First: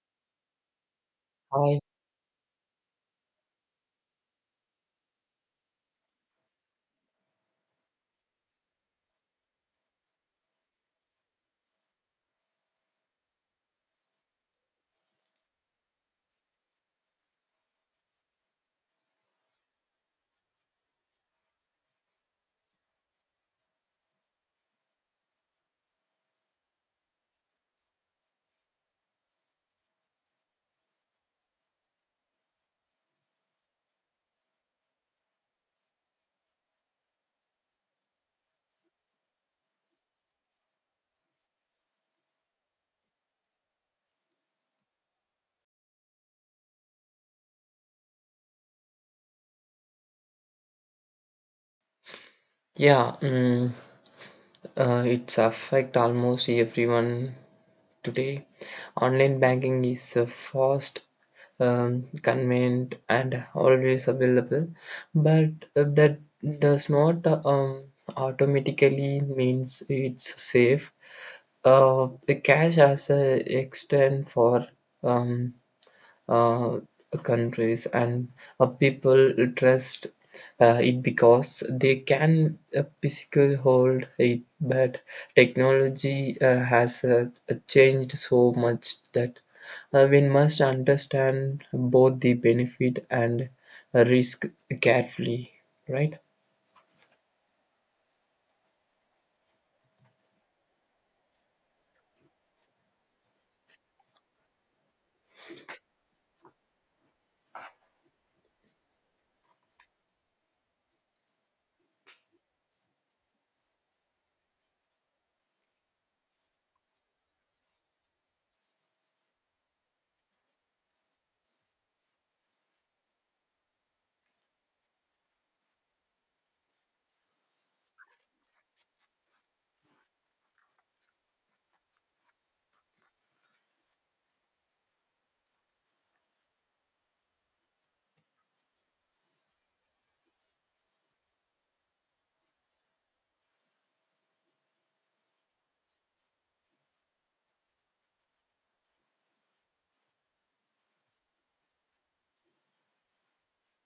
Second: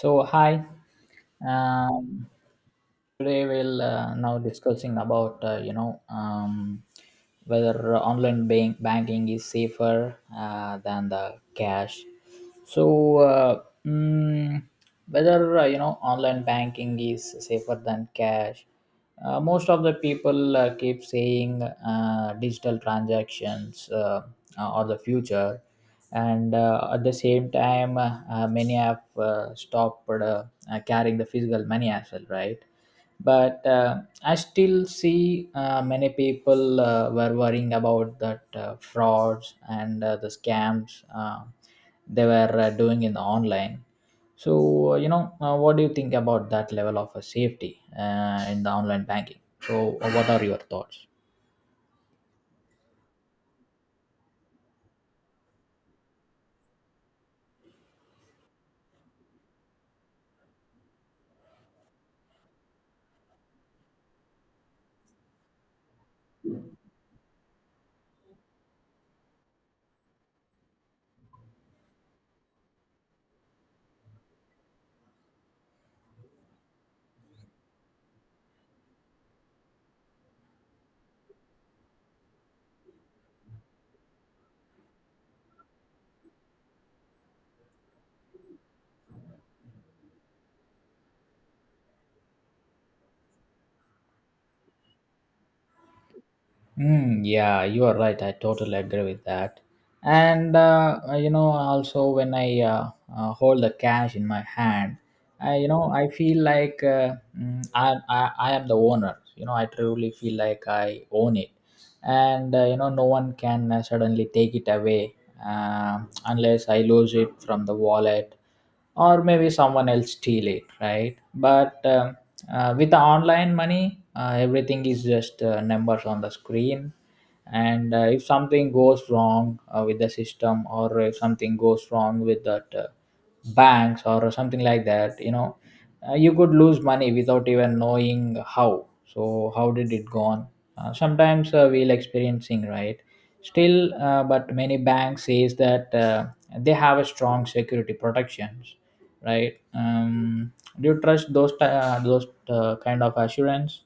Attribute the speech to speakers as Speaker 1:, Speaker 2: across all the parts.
Speaker 1: So hi,
Speaker 2: I
Speaker 1: um, today we'll now discussing about whether banking is safer than the cash. So whether online banking is safer than cash. Most of the people keep saying digital transactions are the future. And at the same time many have stopped carrying the physical money as well, right? But I still see many people were worrying about that frauds and the scams they were doing in the online. So what do you think about that level of safety in the online banking? So what are your thoughts?
Speaker 2: yeah, mm, it's affect almost everyone today. Online banking is fast, convenient, and always available, but that does not automatically means it's safe. The cash as a extend for um, uh, countries and people trust it because they can physically hold it, but technology has changed so much that we must understand both the benefit and risk carefully, right?
Speaker 1: Mm, yeah, you are right. I totally agree with that. And also when I hold the cash in my hand, I you know I feel like I am the owner. You know, I truly feel like I own it, and no one can suddenly take it away, uh, unless I lose it from the wallet, or maybe someone else steal it, right? But with the online money, everything is just numbers on the screen. And if something goes wrong with the system, or if something goes wrong with that banks or something like that, you could lose money without even knowing how. So how did it gone? Sometimes we'll experiencing, right? Still, but many banks says that they have a strong security protections, right? Do you trust those kind of assurance?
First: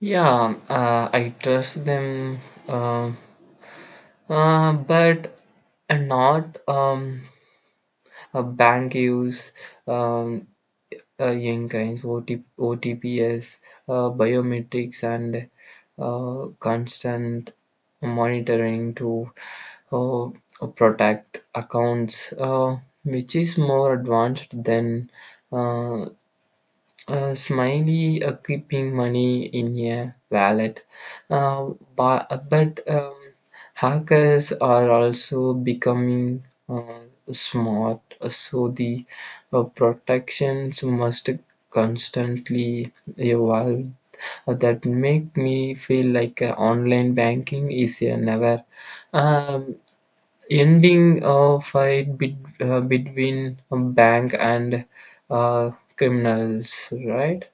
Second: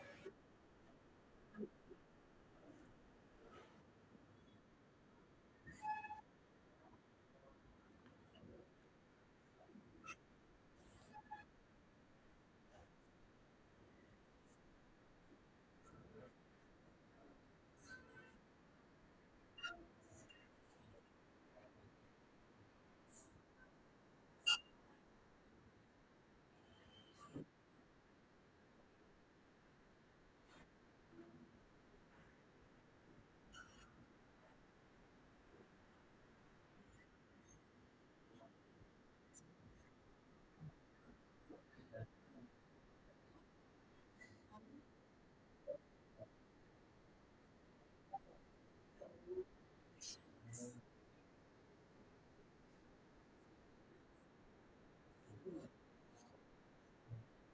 Speaker 2: Yeah, I trust them, uh, but not, a bank use um, young crimes, OT, OTPS, biometrics, and constant monitoring to uh, protect accounts, which is more advanced than uh, smiley keeping money in a wallet. Uh, but hackers are also becoming smart, so the protections must constantly evolve. That make me feel like online banking is a never um, ending fight between a bank and uh, criminals, right?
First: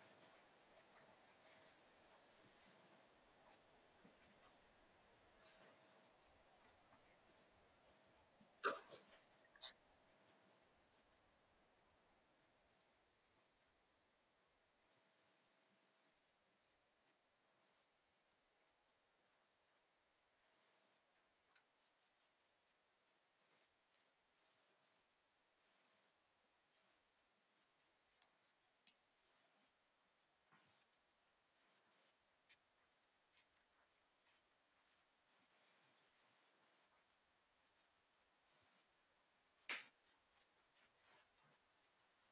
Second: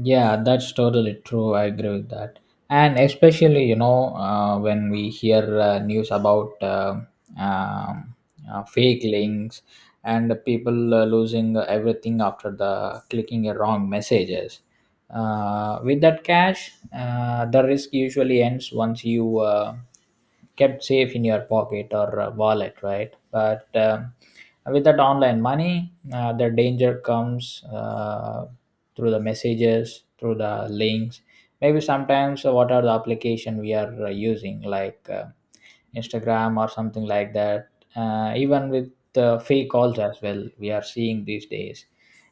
Speaker 1: Yeah, that's totally true. I agree with that. And especially, you know, when we hear news about um, fake links, and people losing everything after the clicking a wrong messages. With that cash, the risk usually ends once you kept safe in your pocket or wallet, right? But with that online money, the danger comes through the messages, through the links. Maybe sometimes what are the application we are using, like Instagram or something like that. Even with fake calls as well, we are seeing these days.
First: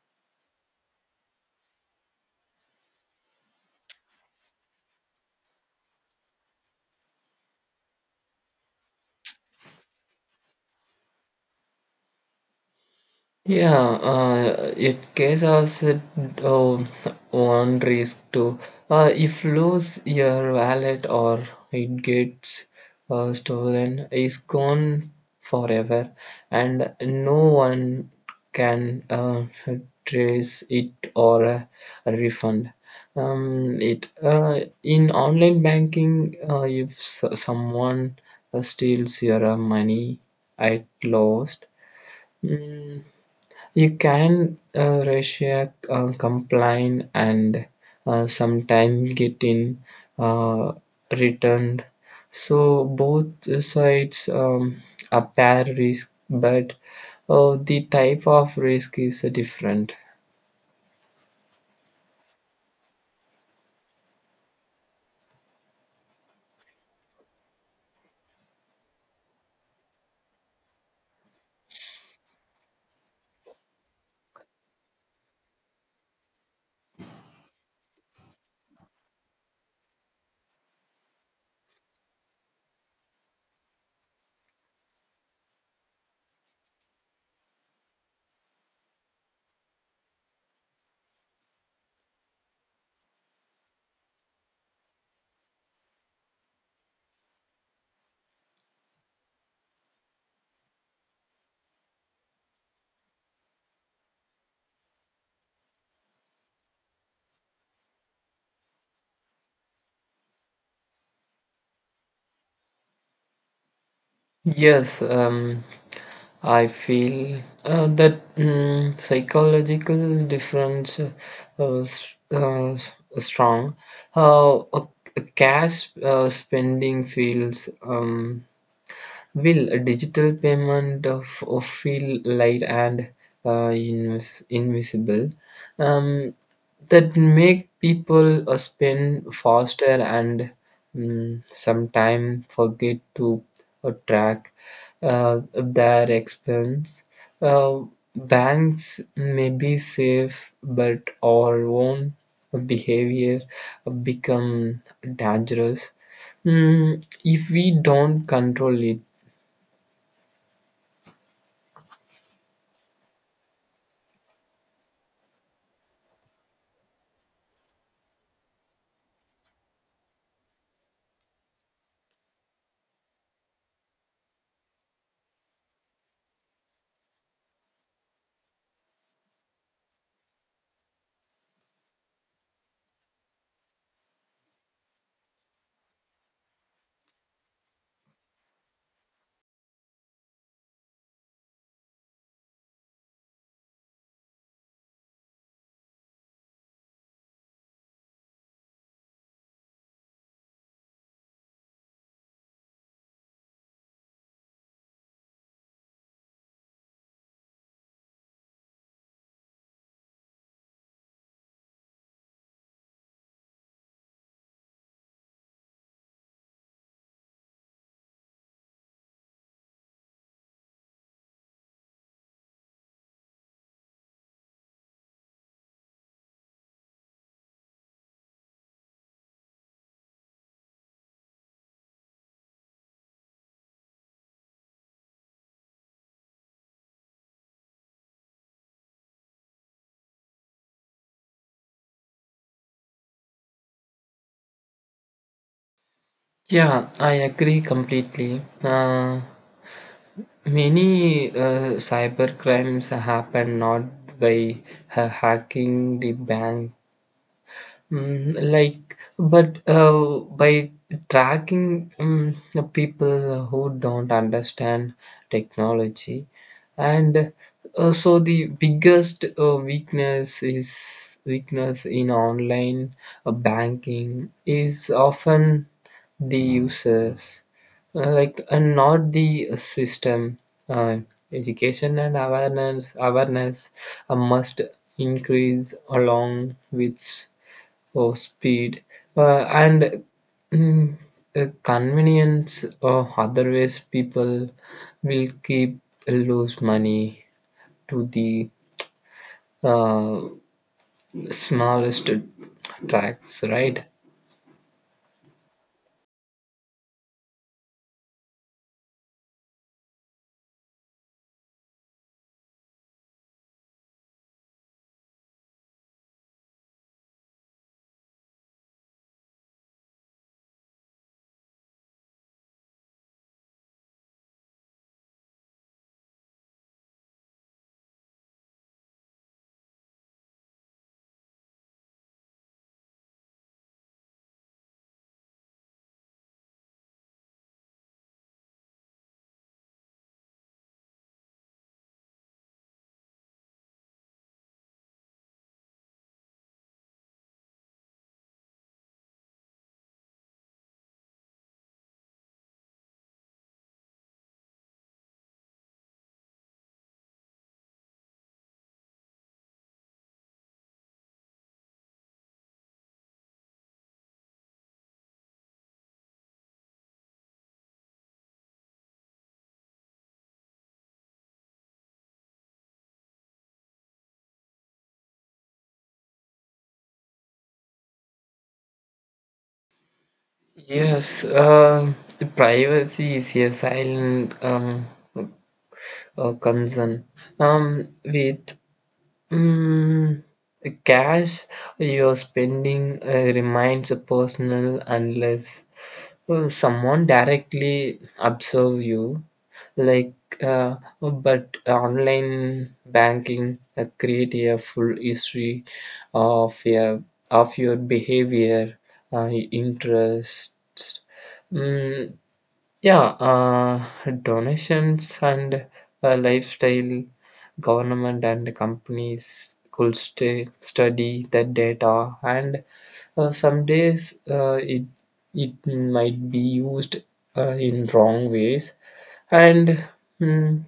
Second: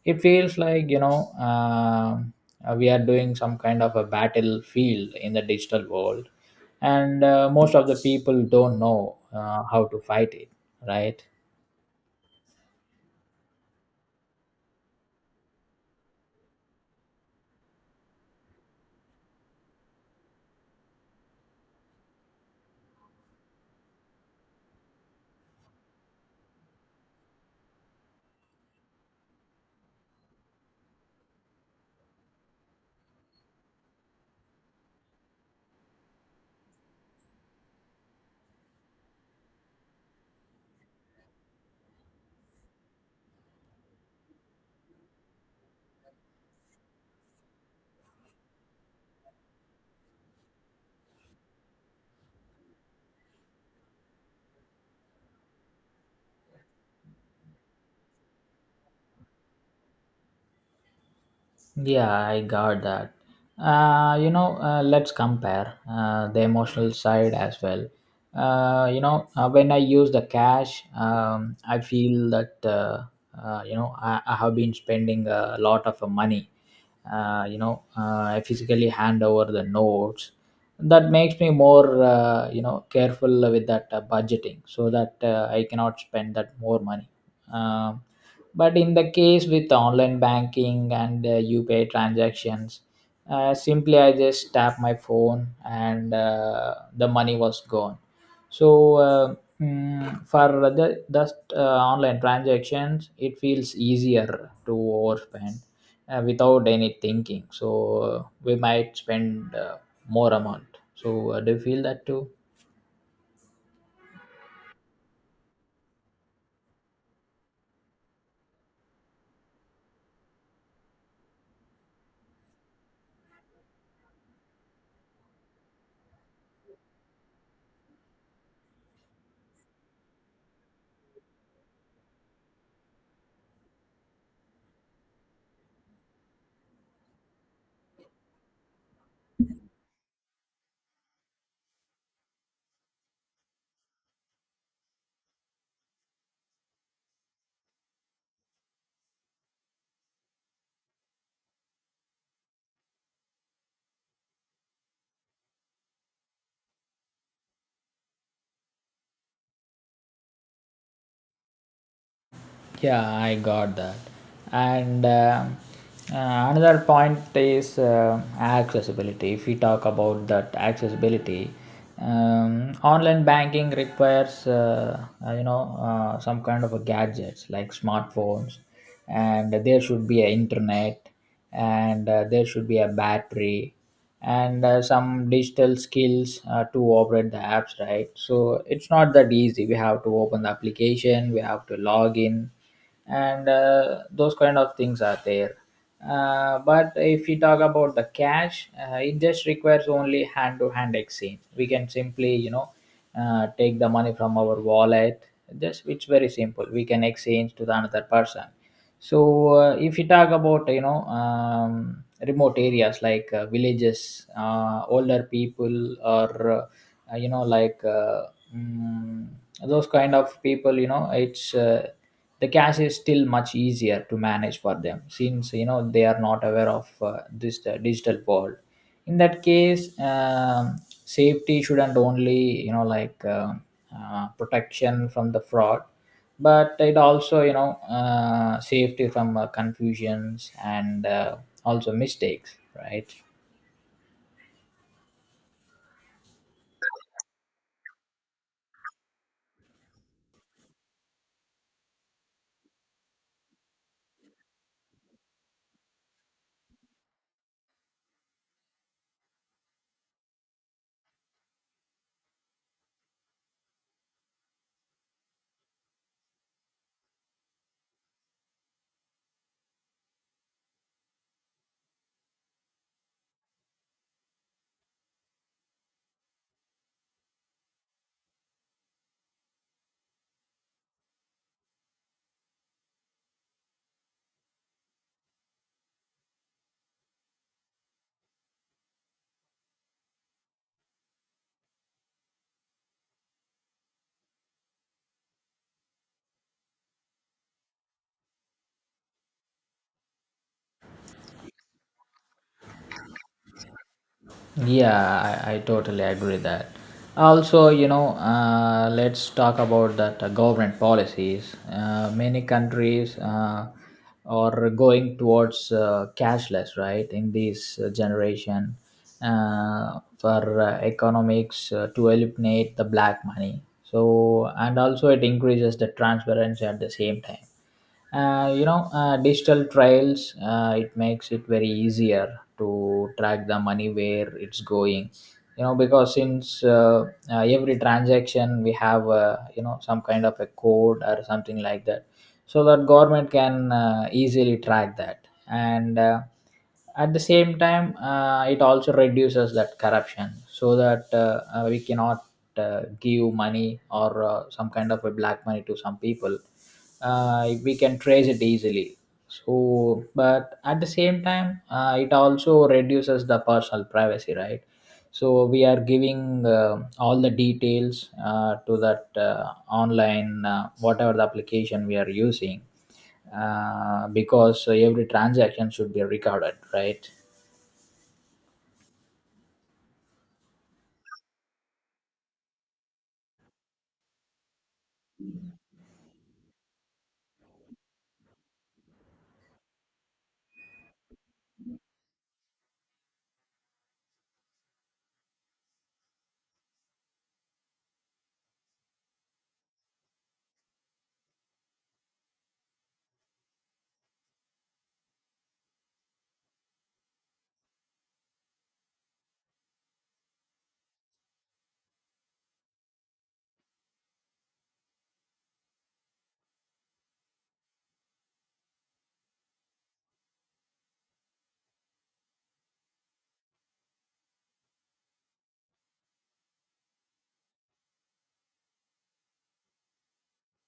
Speaker 1: It feels like we are doing some kind of a battlefield in the digital world, and most of the people don't know how to fight it, right?
Speaker 2: Yeah, it causes one risk too. If lose your wallet or it gets stolen, is gone forever, and no one can trace it or refund. It In online banking, if someone steals your money at lost. Mm, you can Russia complain and sometimes getting uh, returned. So both sides are pair risk, but the type of risk is different.
Speaker 1: Yeah, I got that. Let's compare the emotional side as well. When I use the cash, I feel that I, have been spending a lot of money. I physically hand over the notes. That makes me more careful with that budgeting, so that I cannot spend that more money. Um but in the case with online banking and UPI transactions, simply I just tap my phone, and the money was gone. So uh, mm, for the just online transactions, it feels easier to overspend without any thinking. So we might spend uh, more amount. So do you feel that too?
Speaker 2: Yes, I feel that, mm, psychological difference s- uh, s- strong. Uh, a, a cash spending feels, will a digital payment of feel light and invisible. Um, that make people spin faster, and mm, sometimes forget to track uh, their expense. Uh, banks may be safe, but our own behavior become dangerous, mm, if we don't control it.
Speaker 1: Yeah, I got that. And another point is accessibility. If we talk about that accessibility, online banking requires some kind of a gadgets like smartphones, and there should be an internet, and there should be a battery, and some digital skills to operate the apps, right? So it's not that easy. We have to open the application, we have to log in, and those kind of things are there. But if we talk about the cash, it just requires only hand to hand exchange. We can simply, you know, take the money from our wallet. Just it's very simple, we can exchange to the another person. So if you talk about, you know, remote areas like villages, older people, or uh, you know like uh, mm, those kind of people, you know, it's the cash is still much easier to manage for them, since you know they are not aware of this digital world. In that case, safety shouldn't only, you know like uh, protection from the fraud, but it also, you know, safety from confusions and also mistakes, right?
Speaker 2: Yeah, I agree completely. Many cyber crimes happen not by hacking the bank, mm, like but by tracking, mm, the people who don't understand technology, and so the biggest weakness is weakness in online banking is often the users, like, and not the system. uh, Education and awareness must increase along with or speed and, mm, convenience, or otherwise people will keep lose money to the uh, smallest tracks, right?
Speaker 1: Yeah, I totally agree that. Also, you know, let's talk about that government policies. Many countries are going towards cashless, right? In this generation, for economics to eliminate the black money. So, and also it increases the transparency. At the same time, digital trails it makes it very easier to track the money where it's going, you know, because since every transaction we have, some kind of a code or something like that, so that government can easily track that. And at the same time, it also reduces that corruption, so that we cannot give money, or some kind of a black money to some people. We can trace it easily. So but at the same time, it also reduces the personal privacy, right? So we are giving all the details to that online, whatever the application we are using, because every transaction should be recorded, right?
Speaker 2: Yes, privacy is a silent, concern. With, mm, cash, your spending remains personal unless someone directly observe you. Like, but online banking create a full history of your of your behavior, interests, mm, yeah, donations and lifestyle, government and companies could stay, study the data, and some days it might be used in wrong ways. And, mm,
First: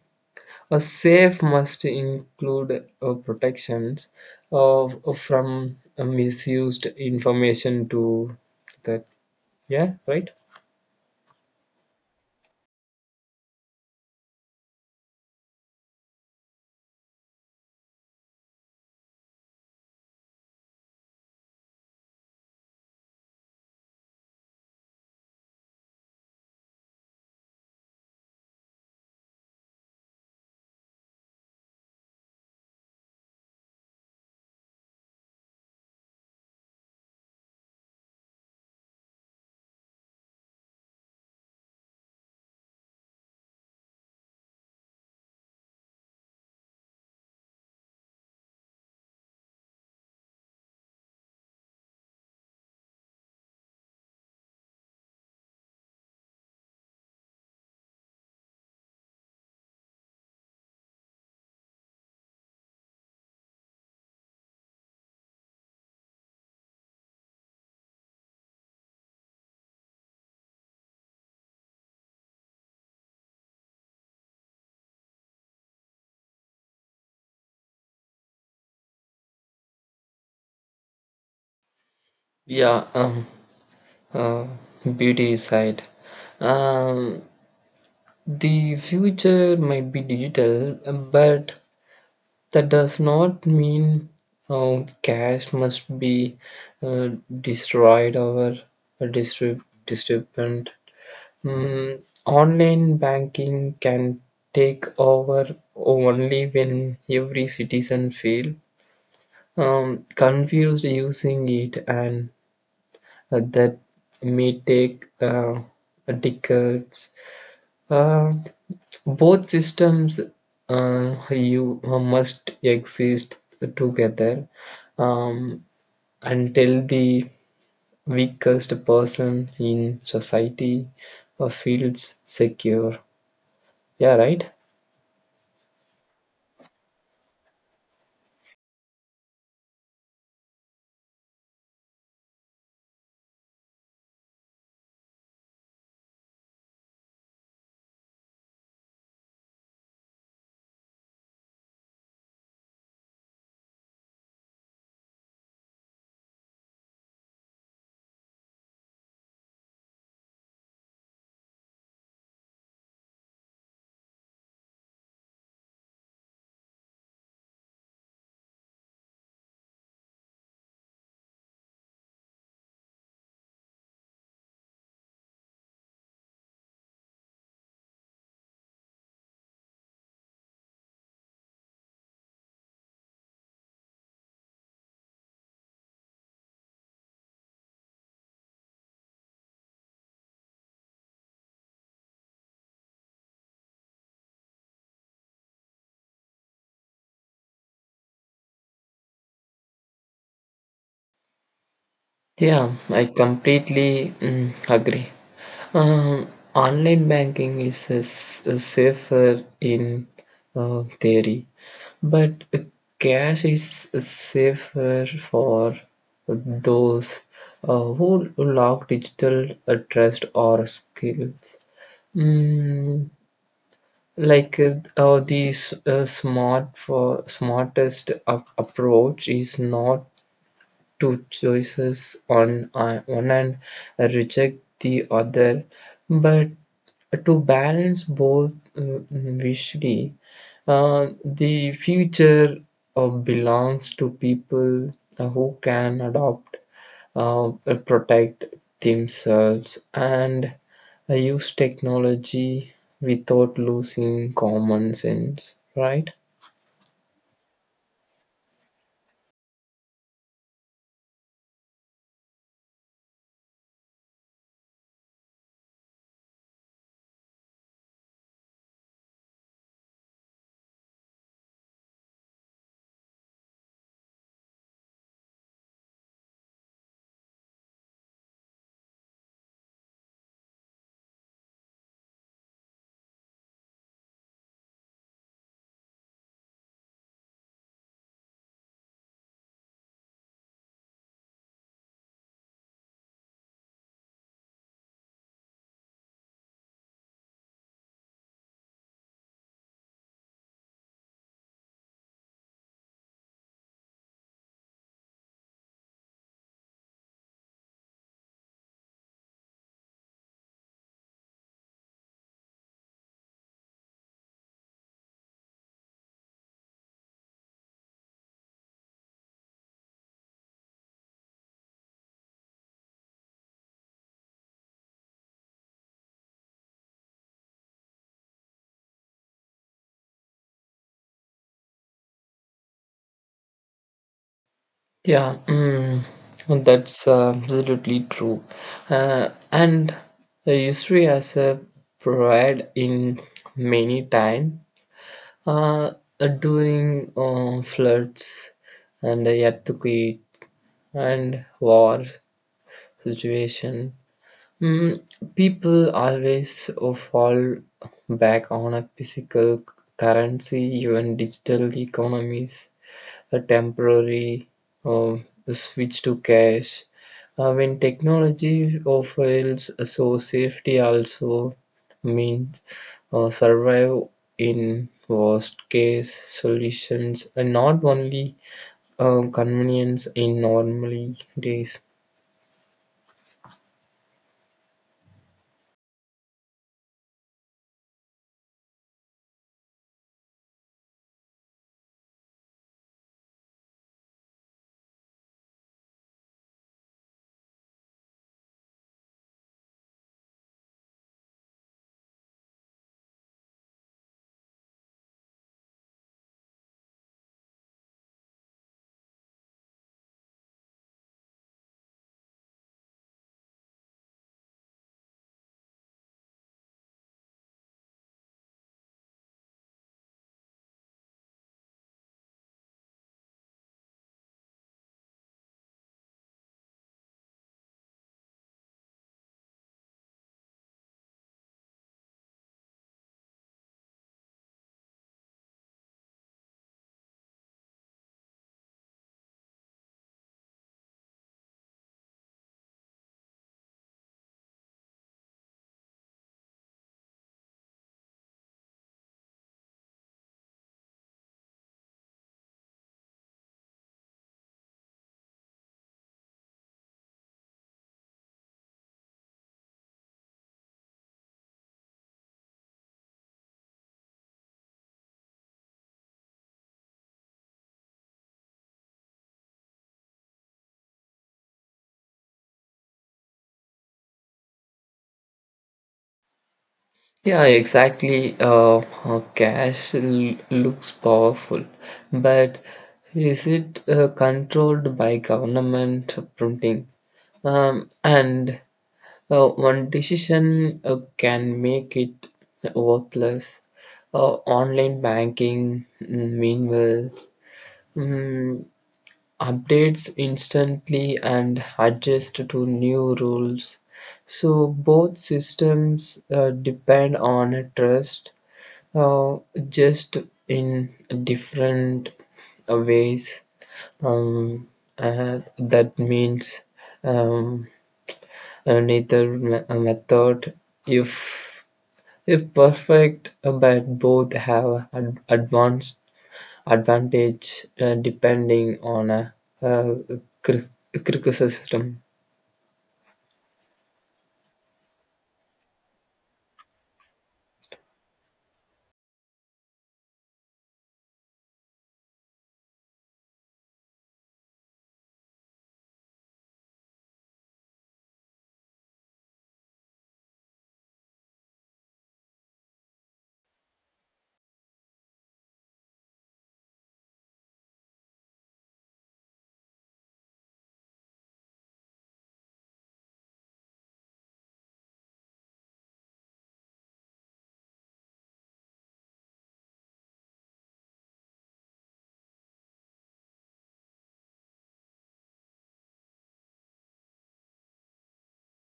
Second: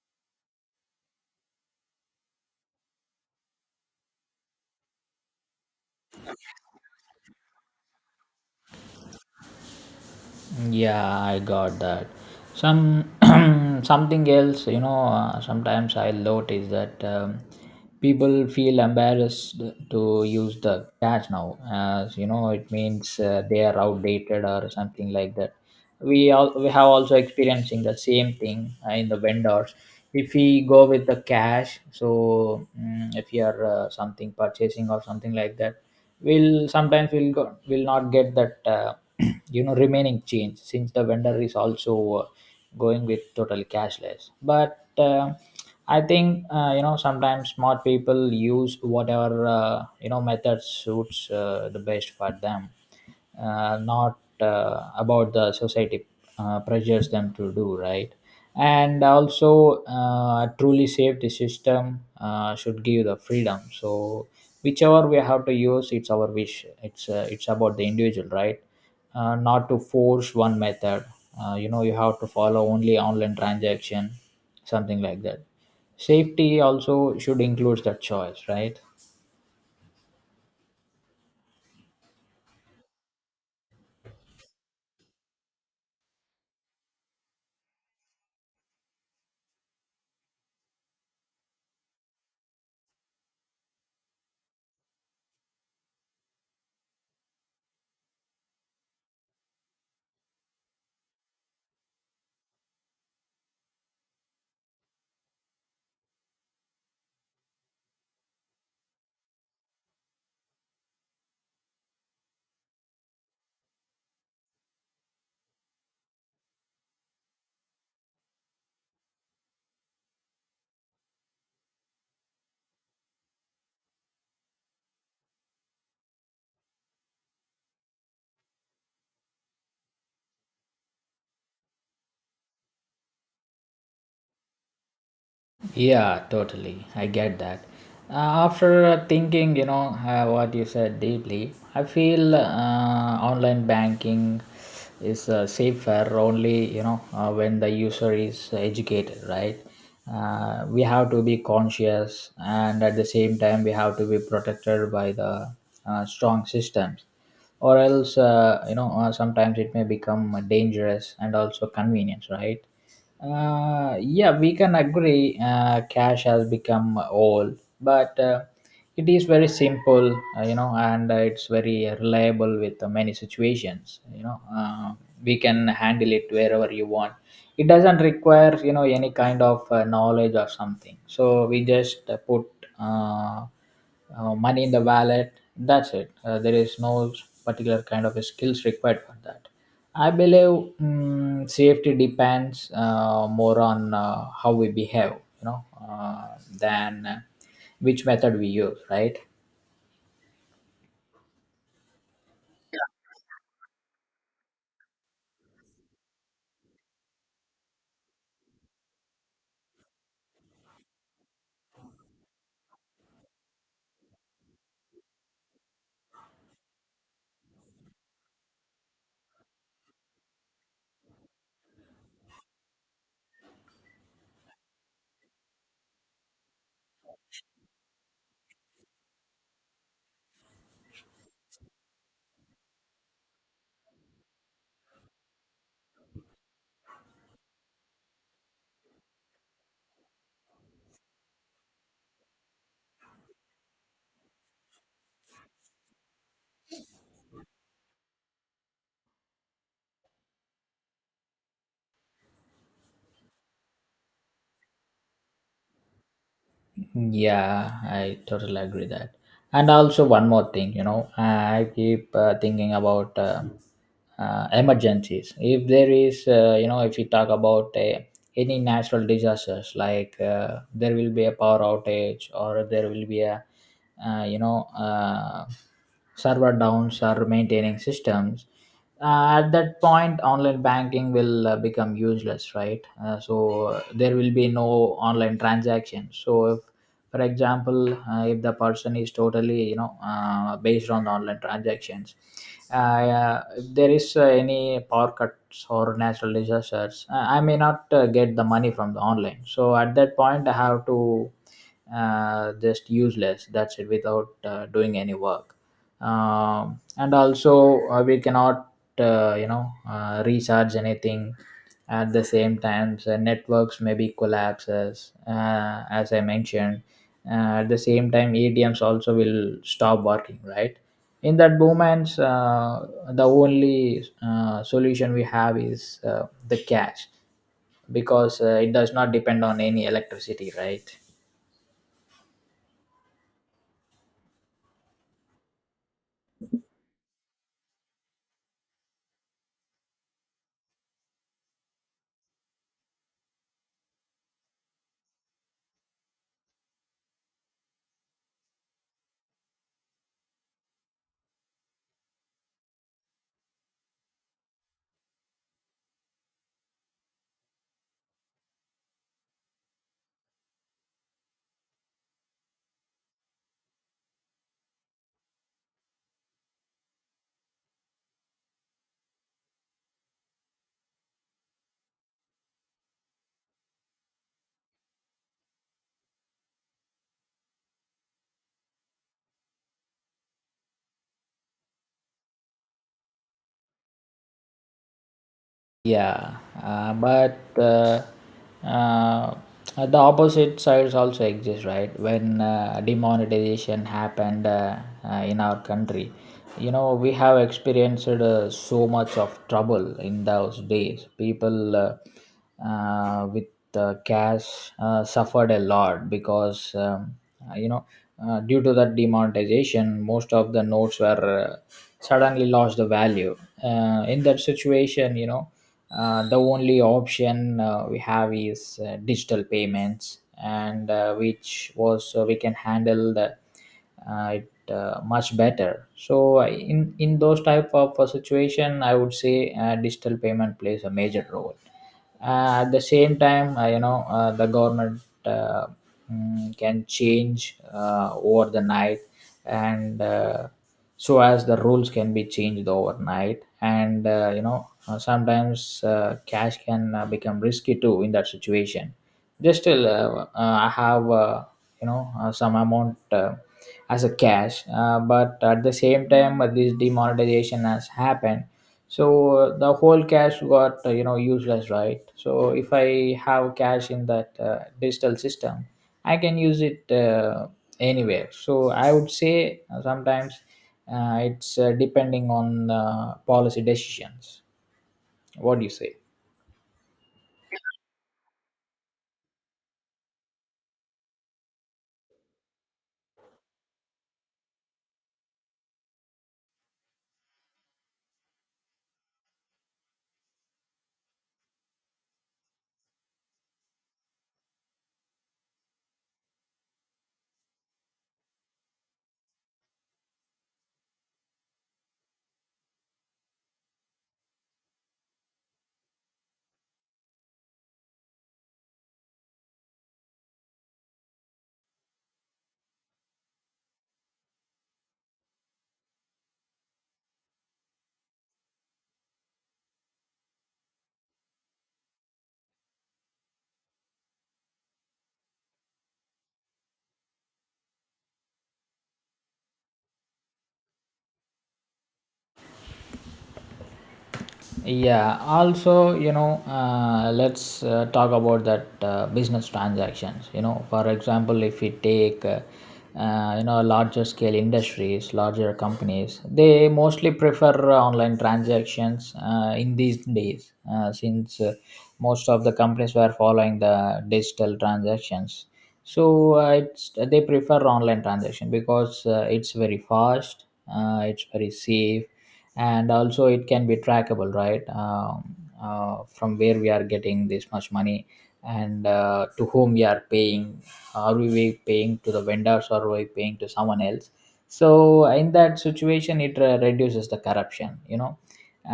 Speaker 2: a safe must include protections of, from misused information to that. Yeah, right.
Speaker 1: Yeah, I got that. Some something else, you know. Sometimes I notice that, people feel embarrassed to use the catch now, as you know, it means they are outdated or something like that. We all we have also experiencing the same thing in the vendors. If we go with the cash, so if you are something purchasing or something like that, we'll sometimes we'll go will not get that you know, remaining change, since the vendor is also going with total cashless. But I think sometimes smart people use whatever, method suits the best for them, not about the society pressures them to do, right? And also a truly safety system should give the freedom. So whichever we have to use, it's our wish. It's it's about the individual, right? Not to force one method, you have to follow only online transaction, something like that. Safety also should include that choice, right?
Speaker 2: Yeah, um, Uh, Beauty side. Um, the future might be digital, but that does not mean cash must be uh, destroyed or distributed. Mm, online banking can take over only when every citizen feel, confused using it, and that may take decades. Uh, both systems you must exist together, um, until the weakest person in society feels secure. Yeah, right?
Speaker 1: Yeah, totally. I get that. Uh, After thinking, you know, what you said deeply, I feel online banking is safer only, you know, when the user is educated, right? We have to be conscious, and at the same time, we have to be protected by the strong systems, or else, sometimes it may become dangerous and also convenience, right? Yeah, we can agree cash has become all, but it is very simple, and it's very reliable with many situations. You know, we can handle it wherever you want. It doesn't require, you know, any kind of knowledge or something. So we just put uh, money in the wallet, that's it. There is no particular kind of skills required for that, I believe. Safety depends more on how we behave, you know uh, than which method we use, right?
Speaker 2: Yeah, I completely, mm, agree. Um, online banking is safer in theory, but cash is safer for those who lack digital trust or skills. Mm, like, the smart for smartest approach is not two choices on one and reject the other, but to balance both, visually the future belongs to people who can adopt, uh, protect themselves and use technology without losing common sense, right?
Speaker 1: Yeah, I totally agree that. And also one more thing, you know, I keep thinking about emergencies. If there is, if you talk about any natural disasters, like there will be a power outage, or there will be a, uh, you know, uh, server downs or maintaining systems, at that point online banking will become useless, right? So there will be no online transactions. So if, for example, if the person is totally, based on online transactions, if there is any power cuts or natural disasters, I may not get the money from the online. So at that point I have to just use less, that's it, without doing any work. And also we cannot recharge anything. At the same time, the networks maybe collapses, as I mentioned. At the same time, adms also will stop working, right? In that moments, the only solution we have is the cash, because it does not depend on any electricity, right?
Speaker 2: Yeah, mm, that's absolutely true. And the history has provided in many time uh, during floods and the earthquake and war situation. Mm, people always fall back on a physical currency, even digital economies, a temporary, switch to cash. When technology offers so safety also means survive in worst case solutions, and not only convenience in normally days.
Speaker 1: Yeah, but uh, the opposite sides also exist, right? When demonetization happened in our country, you know, we have experienced so much of trouble in those days. People with cash suffered a lot because uh, you know due to that demonetization most of the notes were suddenly lost the value in that situation the only option we have is digital payments and which was we can handle the it much better. So in those type of situation I would say digital payment plays a major role. At the same time, the government can change over the night, and so as the rules can be changed overnight. And you know Sometimes cash can become risky too in that situation. Just still, I have, some amount as a cash, but at the same time this demonetization has happened, so the whole cash got, you know, useless, right? So if I have cash in that digital system, I can use it anywhere. So I would say sometimes it's depending on policy decisions. What do you say?
Speaker 2: Yeah, exactly. Cash looks powerful, but is it controlled by government printing? And One decision can make it worthless. Online banking, mm, meanwhile, mm, updates instantly and adjust to new rules. So both systems depend on trust, uh, just in different ways. Um, that means. Um, and either a method, if if perfect, but both have an advanced advantage depending on a, uh cri- criticism.
Speaker 1: Yeah, also, you know, let's talk about that business transactions. You know, for example, if we take, larger scale industries, larger companies, they mostly prefer online transactions in these days, since most of the companies were following the digital transactions. So it's they prefer online transaction because it's very fast, it's very safe, and also it can be trackable, right? From where we are getting this much money and to whom we are paying? Are we paying to the vendors or are we paying to someone else? So in that situation it reduces the corruption, you know.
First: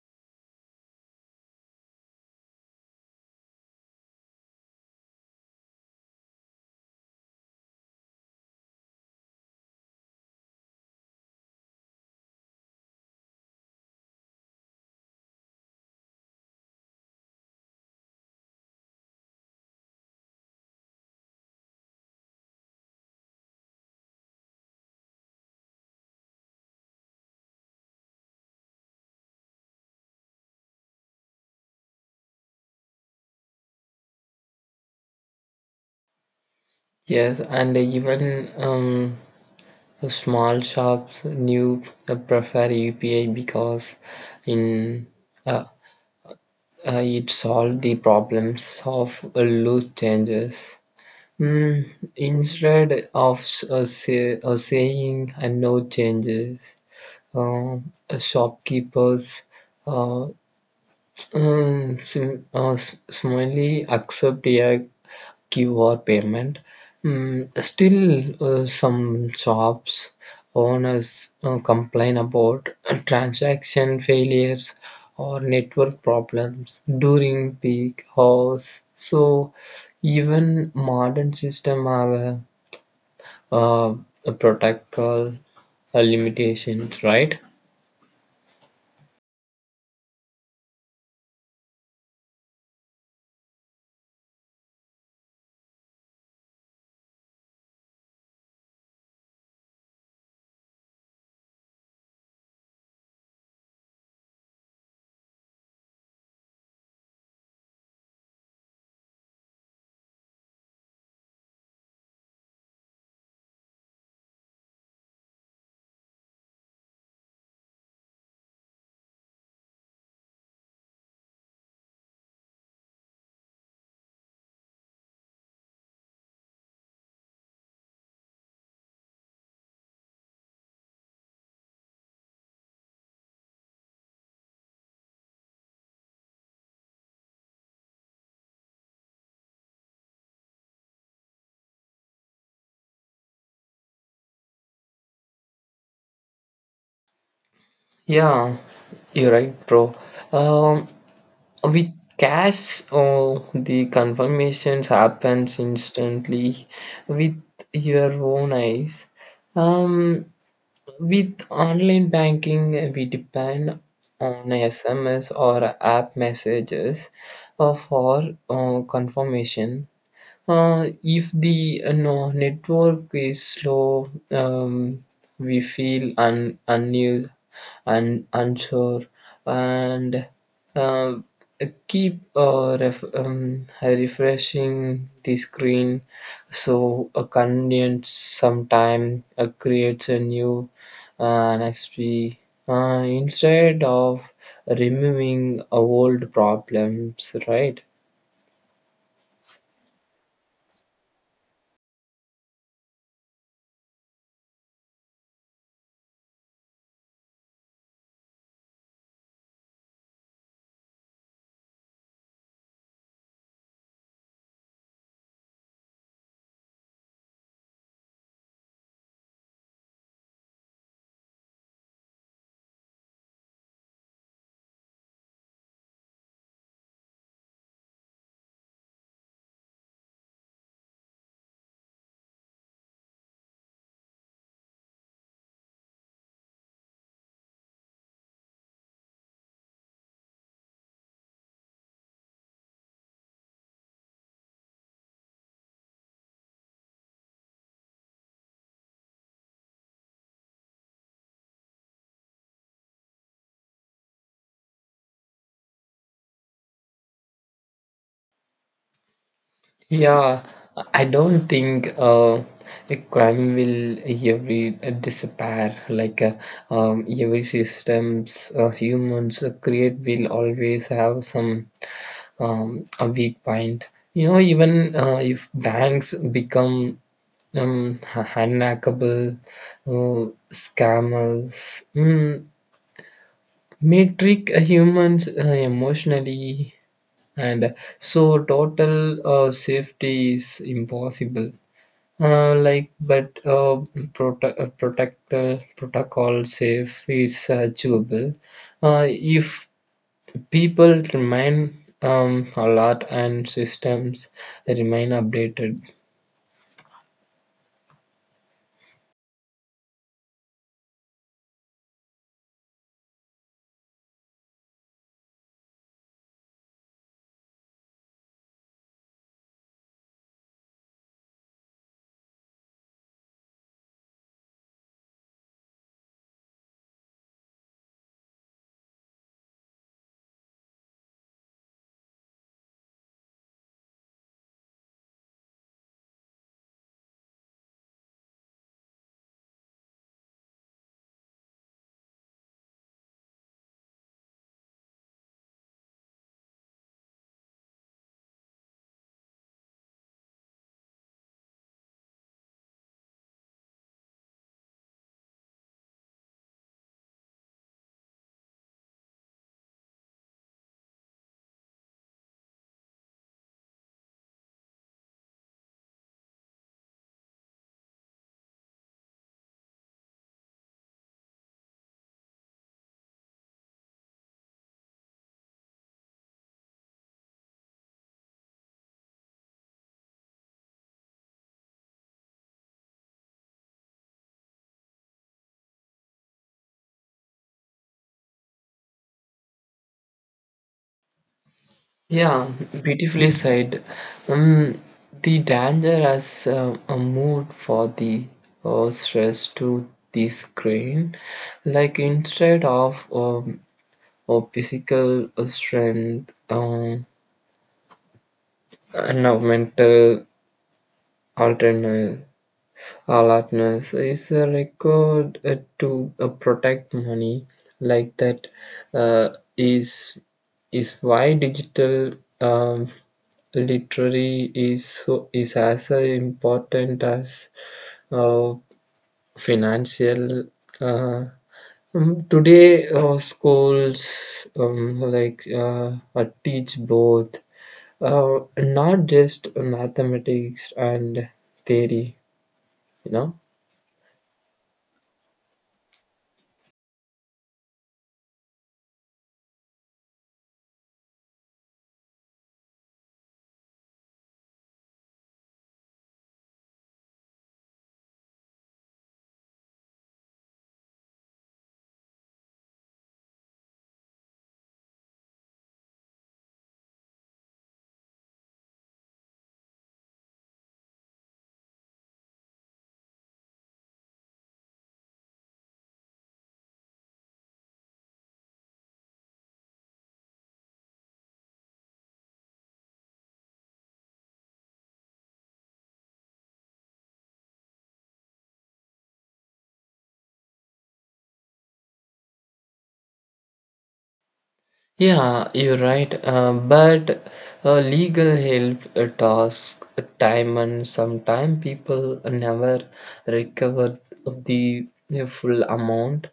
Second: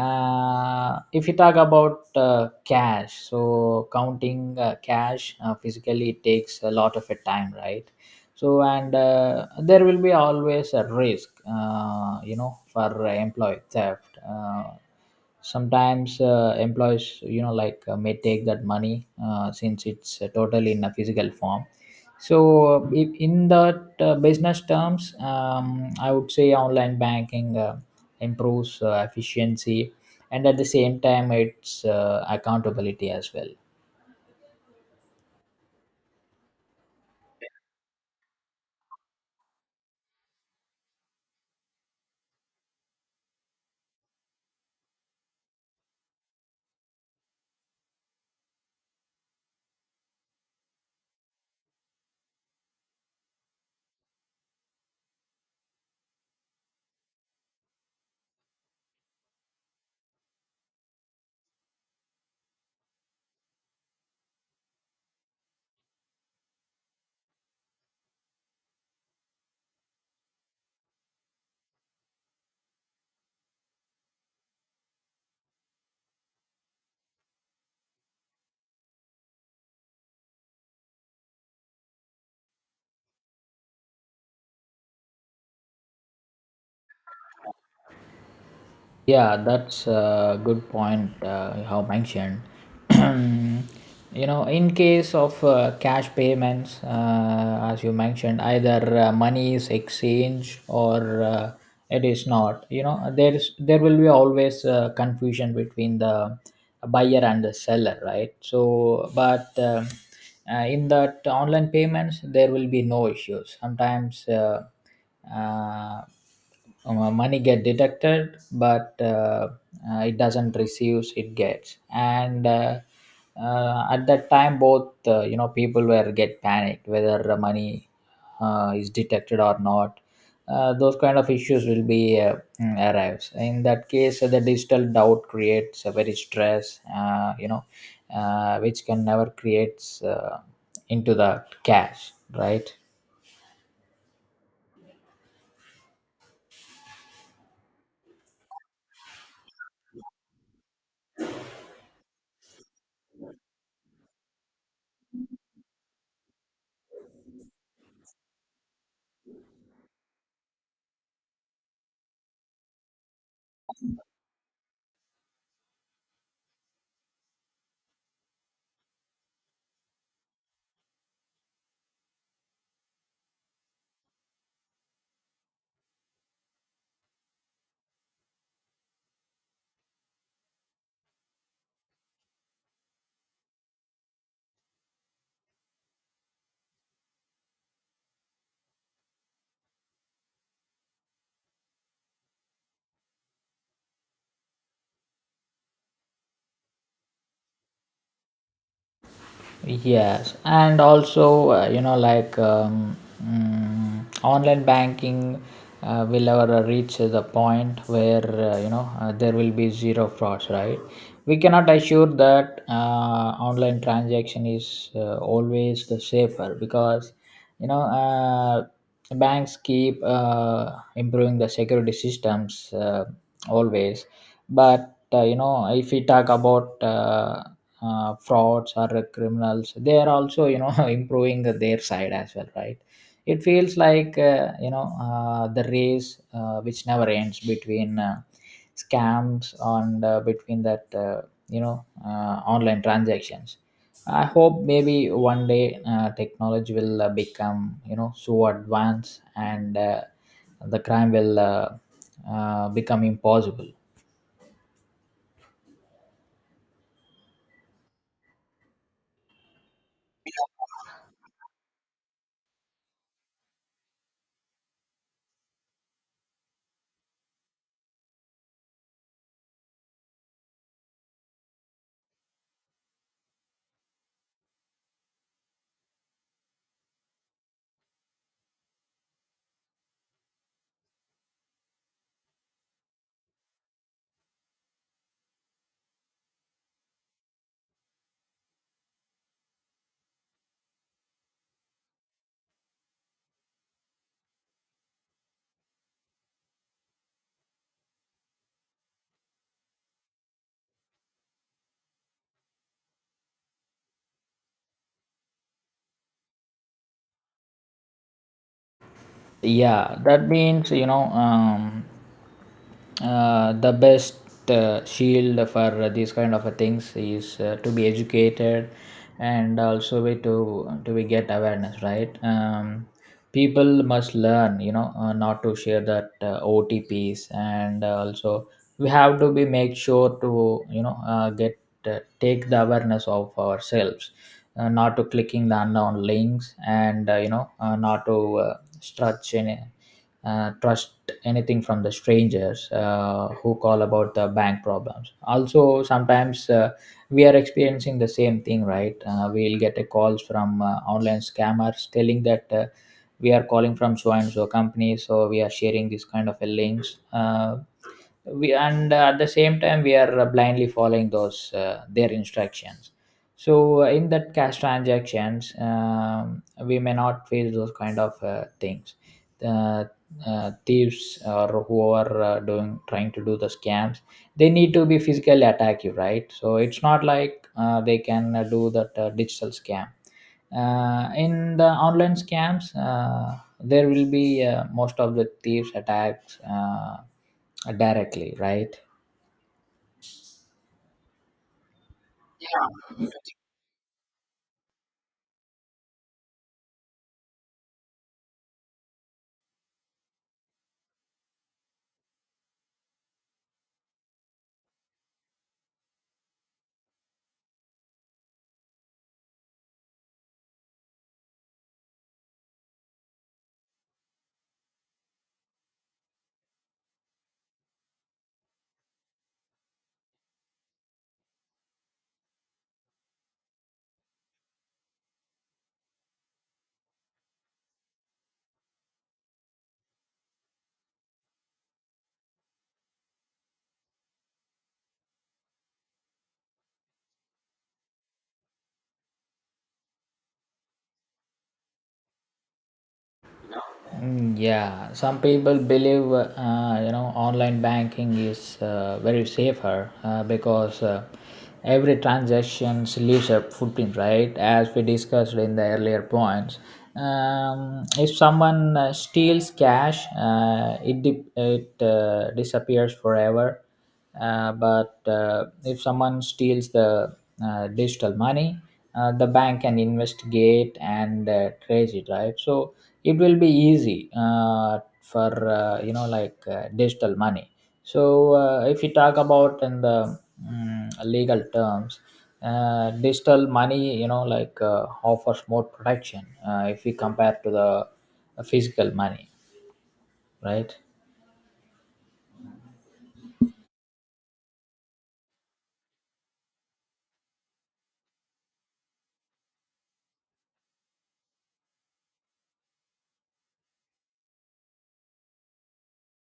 Speaker 1: If you talk about cash, so counting cash physically takes a lot of a time, right? So and there will be always a risk, for employee theft. Sometimes, employees, you know, like, may take that money since it's totally in a physical form. So if in that business terms, I would say online banking improves efficiency and at the same time it's accountability as well.
Speaker 2: Yes, and even, um small shops new prefer UPI because in, uh, it solve the problems of loose changes. Mm, instead of say, saying, no changes, shopkeepers, uh, smiley accept a QR payment. Mm, still, some shops owners complain about transaction failures or network problems during peak hours. So, even modern system have uh, a protocol limitations, right?
Speaker 1: Yeah, that's a good point you have mentioned. You know, in case of cash payments, as you mentioned, either money is exchanged or it is not. You know, there will be always confusion between the buyer and the seller, right? So, but in that online payments, there will be no issues. Sometimes. Uh, Money get deducted, but it doesn't receives it gets, and at that time both, people were get panicked whether the money is detected or not. Those kind of issues will be, arrives in that case. The digital doubt creates a very stress, which can never creates into the cash, right?
Speaker 2: Yeah, you're right, bro. Um, With cash, oh, the confirmations happens instantly with your own eyes. Um, with online banking, we depend on SMS or app messages for confirmation. If the, no, network is slow, we feel unused and unsure and uh, keep refreshing the screen, so a convenient sometime creates a new history instead of removing old problems, right?
Speaker 1: Yes, and also, online banking will ever reach the point where, there will be zero frauds, right? We cannot assure that online transaction is always the safer because, you know uh, banks keep improving the security systems always. But, if we talk about frauds or criminals, they are also, you know, improving their side as well, right? It feels like, the race which never ends between scams and between that, online transactions. I hope maybe one day technology will become, you know, so advanced and the crime will become impossible.
Speaker 2: Yeah, I don't think the crime will ever disappear. Like, every systems, humans create will always have some, a weak point. You know, even if banks become, unhackable, scammers, mm, may trick humans emotionally, and so total safety is impossible, like but prote- protect protocol safe is achievable if people remain, alert, and systems remain updated.
Speaker 1: Yeah, that means, the best shield for these kind of things is to be educated and also way to we get awareness, right? People must learn, not to share that otps, and also we have to be make sure to, get take the awareness of ourselves, not to clicking the unknown links, and not to trust, any, trust anything from the strangers who call about the bank problems. Also, sometimes we are experiencing the same thing, right? We'll get a calls from online scammers telling that we are calling from so and so company, so we are sharing this kind of a links. We and at the same time we are blindly following those their instructions. So in that cash transactions, we may not face those kind of things. uh, Thieves or who are doing trying to do the scams, they need to be physically attack you, right? So it's not like they can do that digital scam. In the online scams, there will be, most of the thieves attacks directly, right?
Speaker 2: Yeah, beautifully said. Um, the danger has moved for the stress to the screen, like, instead of, or physical strength, and of mental alternate alertness is a record to protect money, like that uh, is is why digital, um, literary is so is as important as uh, financial, uh, today schools, teach both, not just mathematics and theory, you know.
Speaker 1: Mm, yeah, some people believe, online banking is very safer because every transaction leaves a footprint, right? As we discussed in the earlier points, if someone steals cash, it disappears forever. But if someone steals the digital money, the bank can investigate and trace it, right? So it will be easy for, digital money. So if you talk about in the legal terms, digital money, you know, like, offers more protection if we compare to the physical money, right?
Speaker 2: Yeah, you're right. But legal help task time and sometime people never recover the full amount,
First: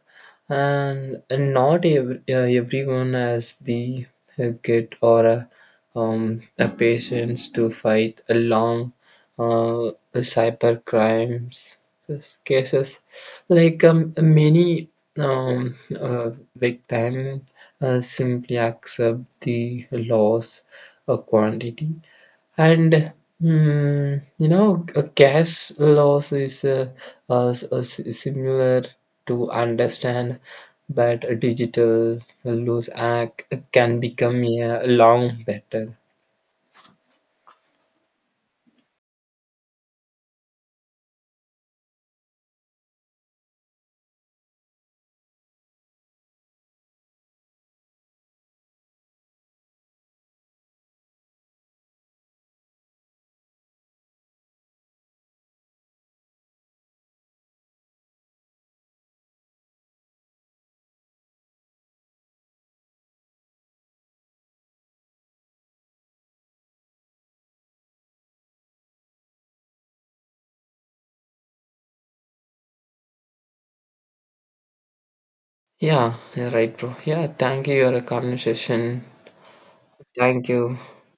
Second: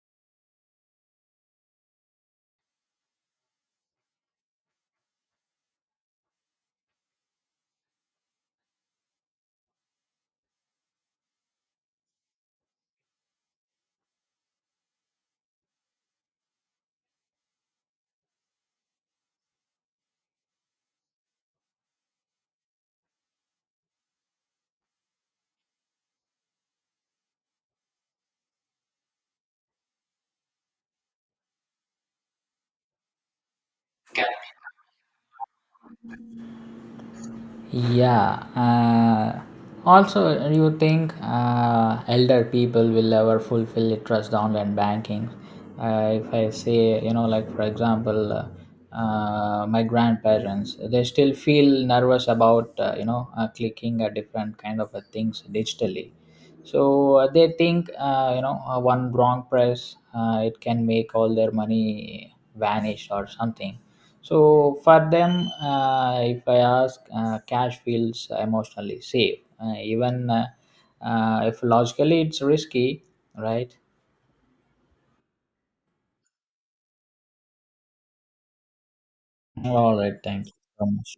Speaker 2: and not everyone has the kit or a patience to fight a long cyber crimes cases. Like, many, um, victims simply accept the loss of quantity, and mm, you know, a cash loss is similar to understand, but a digital loss act can become a long better.
Speaker 1: Yeah. Also, you think elder people will ever fulfill trust online banking? If I say, you know, like for example, my grandparents, they still feel nervous about, clicking a different kind of things digitally. So they think, one wrong press, it can make all their money vanish or something. So for them, if I ask, cash feels emotionally safe, even if logically it's risky, right?
Speaker 2: Yeah, you're right, bro. Yeah, thank you, your conversation.
Speaker 1: All right, thank
Speaker 2: Thank
Speaker 1: you
Speaker 2: you.
Speaker 1: so much.